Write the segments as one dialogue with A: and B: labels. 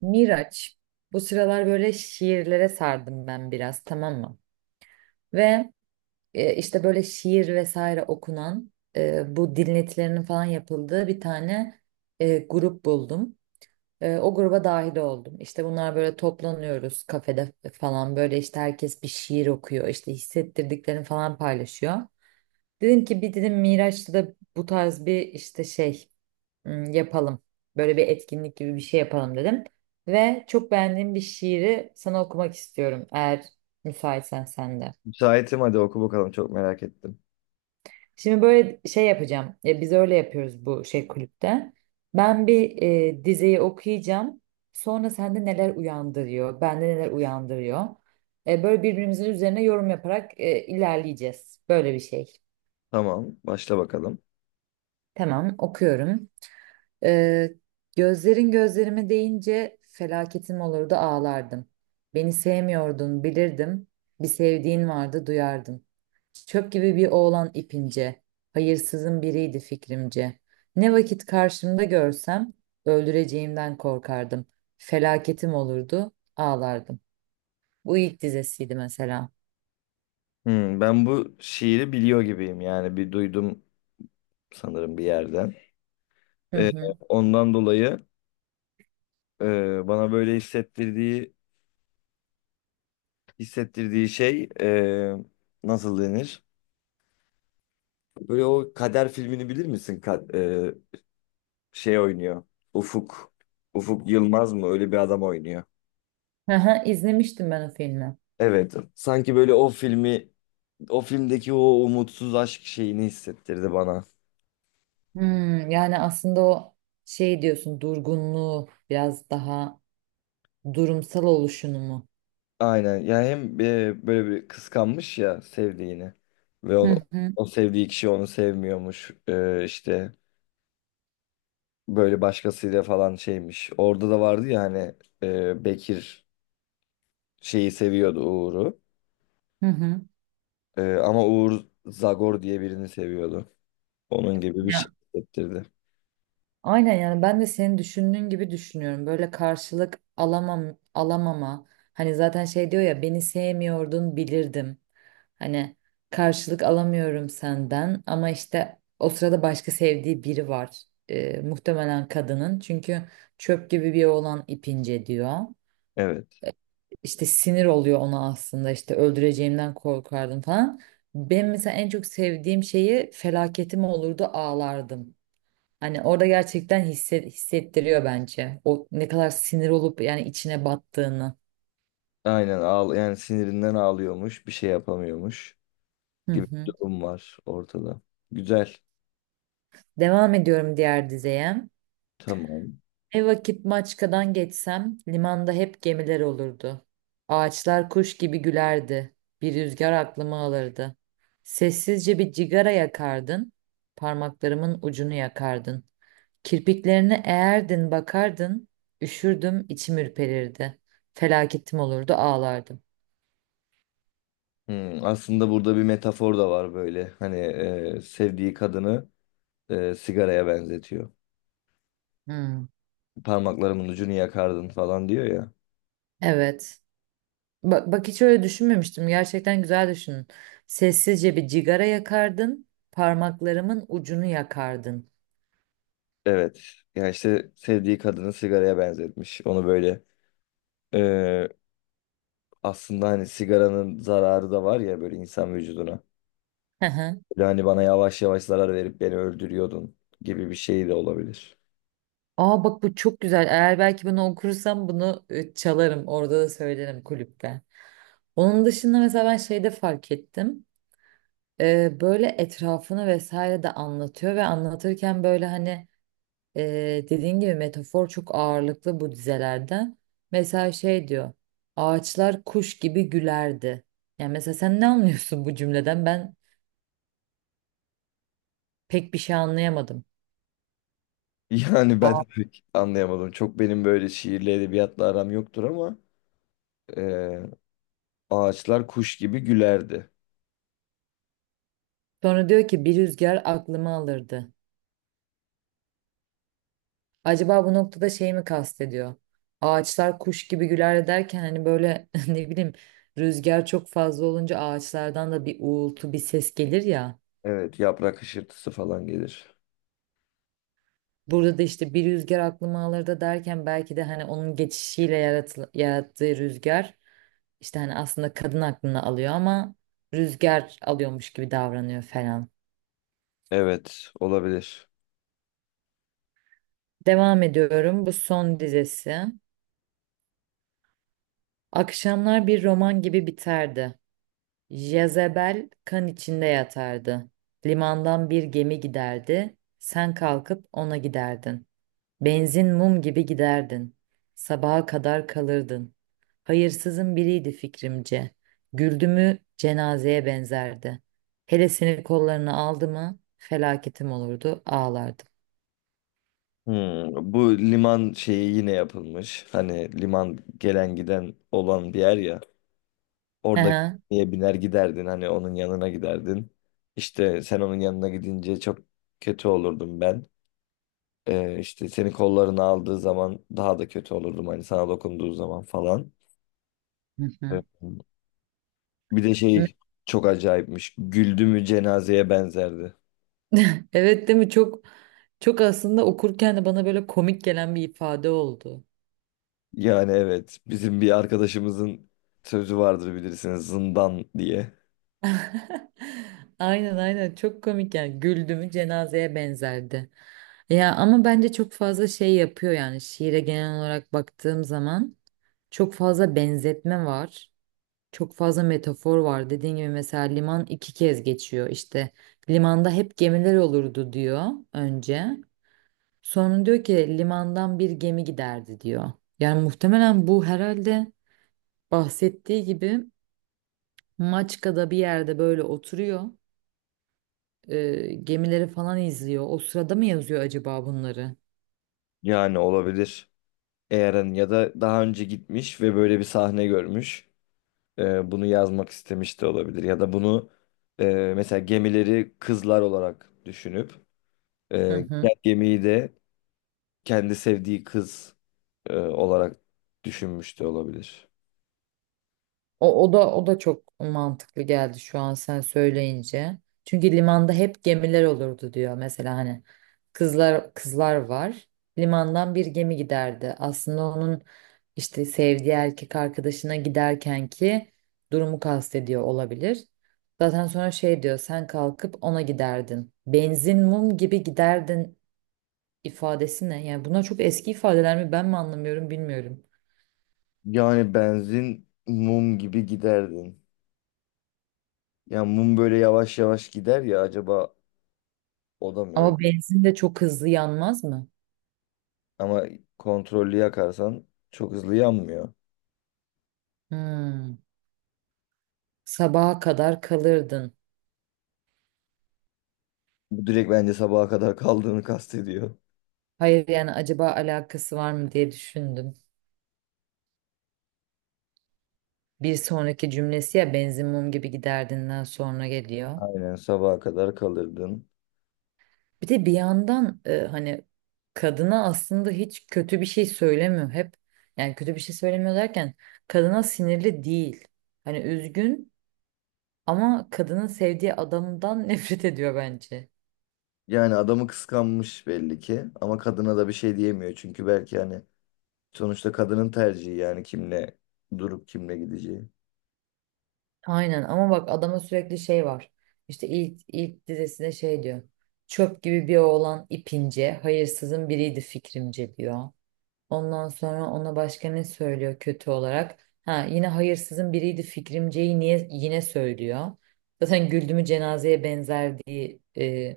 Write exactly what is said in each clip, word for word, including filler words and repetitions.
A: Miraç. Bu sıralar böyle şiirlere sardım ben biraz, tamam mı? Ve e, işte böyle şiir vesaire okunan, e, bu dinletilerinin falan yapıldığı bir tane e, grup buldum. E, o gruba dahil oldum. İşte bunlar, böyle toplanıyoruz kafede falan, böyle işte herkes bir şiir okuyor, işte hissettirdiklerini falan paylaşıyor. Dedim ki bir dedim Miraç'ta da bu tarz bir işte şey, hmm, yapalım. Böyle bir etkinlik gibi bir şey yapalım dedim. Ve çok beğendiğim bir şiiri sana okumak istiyorum, eğer müsaitsen sen de.
B: Müsaitim, hadi oku bakalım, çok merak ettim.
A: Şimdi böyle şey yapacağım. Ya biz öyle yapıyoruz bu şey, kulüpte. Ben bir e, dizeyi okuyacağım. Sonra sende neler uyandırıyor, bende neler uyandırıyor. E, böyle birbirimizin üzerine yorum yaparak e, ilerleyeceğiz. Böyle bir şey.
B: Tamam, başla bakalım.
A: Tamam, okuyorum. Ee, gözlerin gözlerime değince felaketim olurdu ağlardım. Beni sevmiyordun bilirdim. Bir sevdiğin vardı duyardım. Çöp gibi bir oğlan ipince. Hayırsızın biriydi fikrimce. Ne vakit karşımda görsem öldüreceğimden korkardım. Felaketim olurdu ağlardım. Bu ilk dizesiydi mesela.
B: Hmm, ben bu şiiri biliyor gibiyim, yani bir duydum sanırım bir yerden.
A: Hı
B: Ee,
A: hı.
B: ondan dolayı e, bana böyle hissettirdiği hissettirdiği şey, e, nasıl denir? Böyle o Kader filmini bilir misin? Ka- e, şey oynuyor. Ufuk. Ufuk Yılmaz mı? Öyle bir adam oynuyor.
A: Aha, izlemiştim ben o filmi.
B: Evet. Sanki böyle o filmi, o filmdeki o umutsuz aşk şeyini hissettirdi bana.
A: Hmm, yani aslında o şey diyorsun, durgunluğu biraz daha. Durumsal oluşunu mu?
B: Aynen. Ya hem e, böyle bir kıskanmış ya sevdiğini ve onu,
A: Hı hı,
B: o sevdiği kişi onu sevmiyormuş. E, işte böyle başkasıyla falan şeymiş. Orada da vardı ya hani, e, Bekir şeyi seviyordu, Uğur'u.
A: hı hı.
B: E, ama Uğur Zagor diye birini seviyordu. Onun gibi bir
A: Ya,
B: şey hissettirdi.
A: aynen, yani ben de senin düşündüğün gibi düşünüyorum. Böyle karşılık alamam, alamama. Hani zaten şey diyor ya, beni sevmiyordun bilirdim. Hani karşılık alamıyorum senden, ama işte o sırada başka sevdiği biri var. Ee, muhtemelen kadının. Çünkü çöp gibi bir oğlan ipince diyor.
B: Evet.
A: İşte sinir oluyor ona, aslında işte öldüreceğimden korkardım falan. Ben mesela en çok sevdiğim şeyi, felaketim olurdu ağlardım. Hani orada gerçekten hisse- hissettiriyor bence. O ne kadar sinir olup yani içine battığını.
B: Aynen, ağl yani sinirinden ağlıyormuş, bir şey yapamıyormuş
A: Hı
B: gibi bir
A: hı.
B: durum var ortada. Güzel.
A: Devam ediyorum diğer dizeye.
B: Tamam.
A: Ne vakit Maçka'dan geçsem limanda hep gemiler olurdu. Ağaçlar kuş gibi gülerdi. Bir rüzgar aklımı alırdı. Sessizce bir cigara yakardın, parmaklarımın ucunu yakardın. Kirpiklerine eğerdin bakardın, üşürdüm içim ürperirdi. Felaketim olurdu ağlardım.
B: Hmm, aslında burada bir metafor da var böyle. Hani, e, sevdiği kadını, e, sigaraya benzetiyor.
A: Hmm,
B: Parmaklarımın ucunu yakardın falan diyor ya.
A: evet. Bak, bak hiç öyle düşünmemiştim. Gerçekten güzel düşünün. Sessizce bir cigara yakardın, parmaklarımın ucunu yakardın.
B: Evet. Ya işte sevdiği kadını sigaraya benzetmiş. Onu böyle, e, aslında hani sigaranın zararı da var ya böyle insan vücuduna.
A: Hı hı.
B: Böyle hani bana yavaş yavaş zarar verip beni öldürüyordun gibi bir şey de olabilir.
A: Aa bak, bu çok güzel. Eğer belki bunu okursam bunu e, çalarım. Orada da söylerim kulüpte. Onun dışında mesela ben şeyde fark ettim. Ee, böyle etrafını vesaire de anlatıyor ve anlatırken böyle hani, Ee, dediğin gibi metafor çok ağırlıklı bu dizelerden. Mesela şey diyor. Ağaçlar kuş gibi gülerdi. Yani mesela sen ne anlıyorsun bu cümleden? Ben pek bir şey anlayamadım.
B: Yani ben
A: Aa,
B: de pek anlayamadım. Çok benim böyle şiirle edebiyatla aram yoktur ama e, ağaçlar kuş gibi gülerdi.
A: sonra diyor ki bir rüzgar aklımı alırdı. Acaba bu noktada şey mi kastediyor? Ağaçlar kuş gibi güler derken hani böyle ne bileyim, rüzgar çok fazla olunca ağaçlardan da bir uğultu, bir ses gelir ya.
B: Evet, yaprak hışırtısı falan gelir.
A: Burada da işte bir rüzgar aklıma alır da derken, belki de hani onun geçişiyle yaratıl- yarattığı rüzgar, işte hani aslında kadın aklını alıyor, ama rüzgar alıyormuş gibi davranıyor falan.
B: Evet, olabilir.
A: Devam ediyorum. Bu son dizesi. Akşamlar bir roman gibi biterdi. Jezebel kan içinde yatardı. Limandan bir gemi giderdi. Sen kalkıp ona giderdin. Benzin mum gibi giderdin. Sabaha kadar kalırdın. Hayırsızın biriydi fikrimce. Güldü mü cenazeye benzerdi. Hele seni kollarına aldı mı felaketim olurdu ağlardım.
B: Hmm, bu liman şeyi yine yapılmış. Hani liman gelen giden olan bir yer ya.
A: Hı
B: Orada
A: hı.
B: niye biner giderdin, hani onun yanına giderdin. İşte sen onun yanına gidince çok kötü olurdum ben. Ee, işte seni kollarına aldığı zaman daha da kötü olurdum, hani sana dokunduğu zaman falan.
A: Hı
B: Evet. Bir de
A: hı.
B: şey çok acayipmiş. Güldü mü cenazeye benzerdi.
A: Evet, değil mi? Çok, çok aslında okurken de bana böyle komik gelen bir ifade oldu.
B: Yani evet, bizim bir arkadaşımızın sözü vardır bilirsiniz, zindan diye.
A: Aynen, aynen, çok komik yani, güldüğümü cenazeye benzerdi. Ya ama bence çok fazla şey yapıyor, yani şiire genel olarak baktığım zaman. Çok fazla benzetme var. Çok fazla metafor var. Dediğim gibi mesela liman iki kez geçiyor. İşte limanda hep gemiler olurdu diyor önce. Sonra diyor ki limandan bir gemi giderdi diyor. Yani muhtemelen bu, herhalde bahsettiği gibi Maçka'da bir yerde böyle oturuyor, e, gemileri falan izliyor. O sırada mı yazıyor acaba bunları?
B: Yani olabilir. Eğer'in ya da daha önce gitmiş ve böyle bir sahne görmüş. Ee, bunu yazmak istemiş de olabilir. Ya da bunu, e, mesela gemileri kızlar olarak düşünüp, e,
A: Hı hı.
B: giden gemiyi de kendi sevdiği kız, e, olarak düşünmüş de olabilir.
A: O, o da o da çok mantıklı geldi şu an sen söyleyince. Çünkü limanda hep gemiler olurdu diyor. Mesela hani kızlar, kızlar var. Limandan bir gemi giderdi. Aslında onun işte sevdiği erkek arkadaşına giderken ki durumu kastediyor olabilir. Zaten sonra şey diyor, sen kalkıp ona giderdin. Benzin mum gibi giderdin ifadesi ne? Yani bunlar çok eski ifadeler mi, ben mi anlamıyorum, bilmiyorum.
B: Yani benzin mum gibi giderdin. Ya mum böyle yavaş yavaş gider ya, acaba o da mı öyle?
A: Ama benzin de çok hızlı yanmaz mı?
B: Ama kontrollü yakarsan çok hızlı yanmıyor.
A: Hmm. Sabaha kadar kalırdın.
B: Bu direkt bence sabaha kadar kaldığını kastediyor.
A: Hayır yani acaba alakası var mı diye düşündüm. Bir sonraki cümlesi ya benzin mum gibi giderdinden sonra geliyor.
B: Aynen, sabaha kadar kalırdın.
A: Bir de bir yandan e, hani kadına aslında hiç kötü bir şey söylemiyor hep. Yani kötü bir şey söylemiyor derken, kadına sinirli değil. Hani üzgün, ama kadının sevdiği adamdan nefret ediyor bence.
B: Yani adamı kıskanmış belli ki ama kadına da bir şey diyemiyor çünkü belki hani sonuçta kadının tercihi, yani kimle durup kimle gideceği.
A: Aynen, ama bak adama sürekli şey var. İşte ilk, ilk dizesinde şey diyor. Çöp gibi bir oğlan ipince, hayırsızın biriydi fikrimce diyor. Ondan sonra ona başka ne söylüyor kötü olarak? Ha, yine hayırsızın biriydi fikrimceyi niye yine söylüyor. Zaten güldümü cenazeye benzer diye e,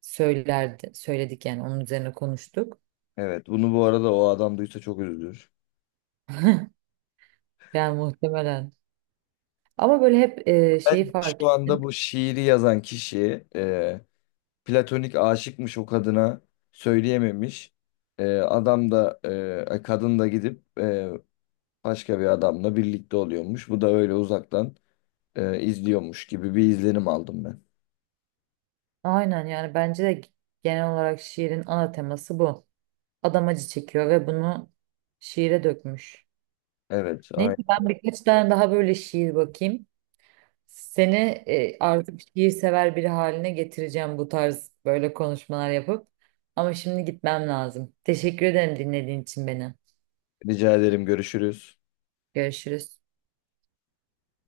A: söylerdi, söyledik yani onun üzerine konuştuk.
B: Evet, bunu bu arada o adam duysa çok üzülür.
A: Yani muhtemelen. Ama böyle hep e,
B: Ben
A: şeyi fark
B: şu anda
A: ettim.
B: bu şiiri yazan kişi, e, platonik aşıkmış o kadına, söyleyememiş. E, adam da e, e, kadın da gidip e, başka bir adamla birlikte oluyormuş. Bu da öyle uzaktan e, izliyormuş gibi bir izlenim aldım ben.
A: Aynen, yani bence de genel olarak şiirin ana teması bu. Adam acı çekiyor ve bunu şiire dökmüş.
B: Evet,
A: Neyse,
B: aynen.
A: ben birkaç tane daha böyle şiir bakayım. Seni e, artık şiir sever biri haline getireceğim bu tarz böyle konuşmalar yapıp. Ama şimdi gitmem lazım. Teşekkür ederim dinlediğin için beni.
B: Rica ederim. Görüşürüz.
A: Görüşürüz.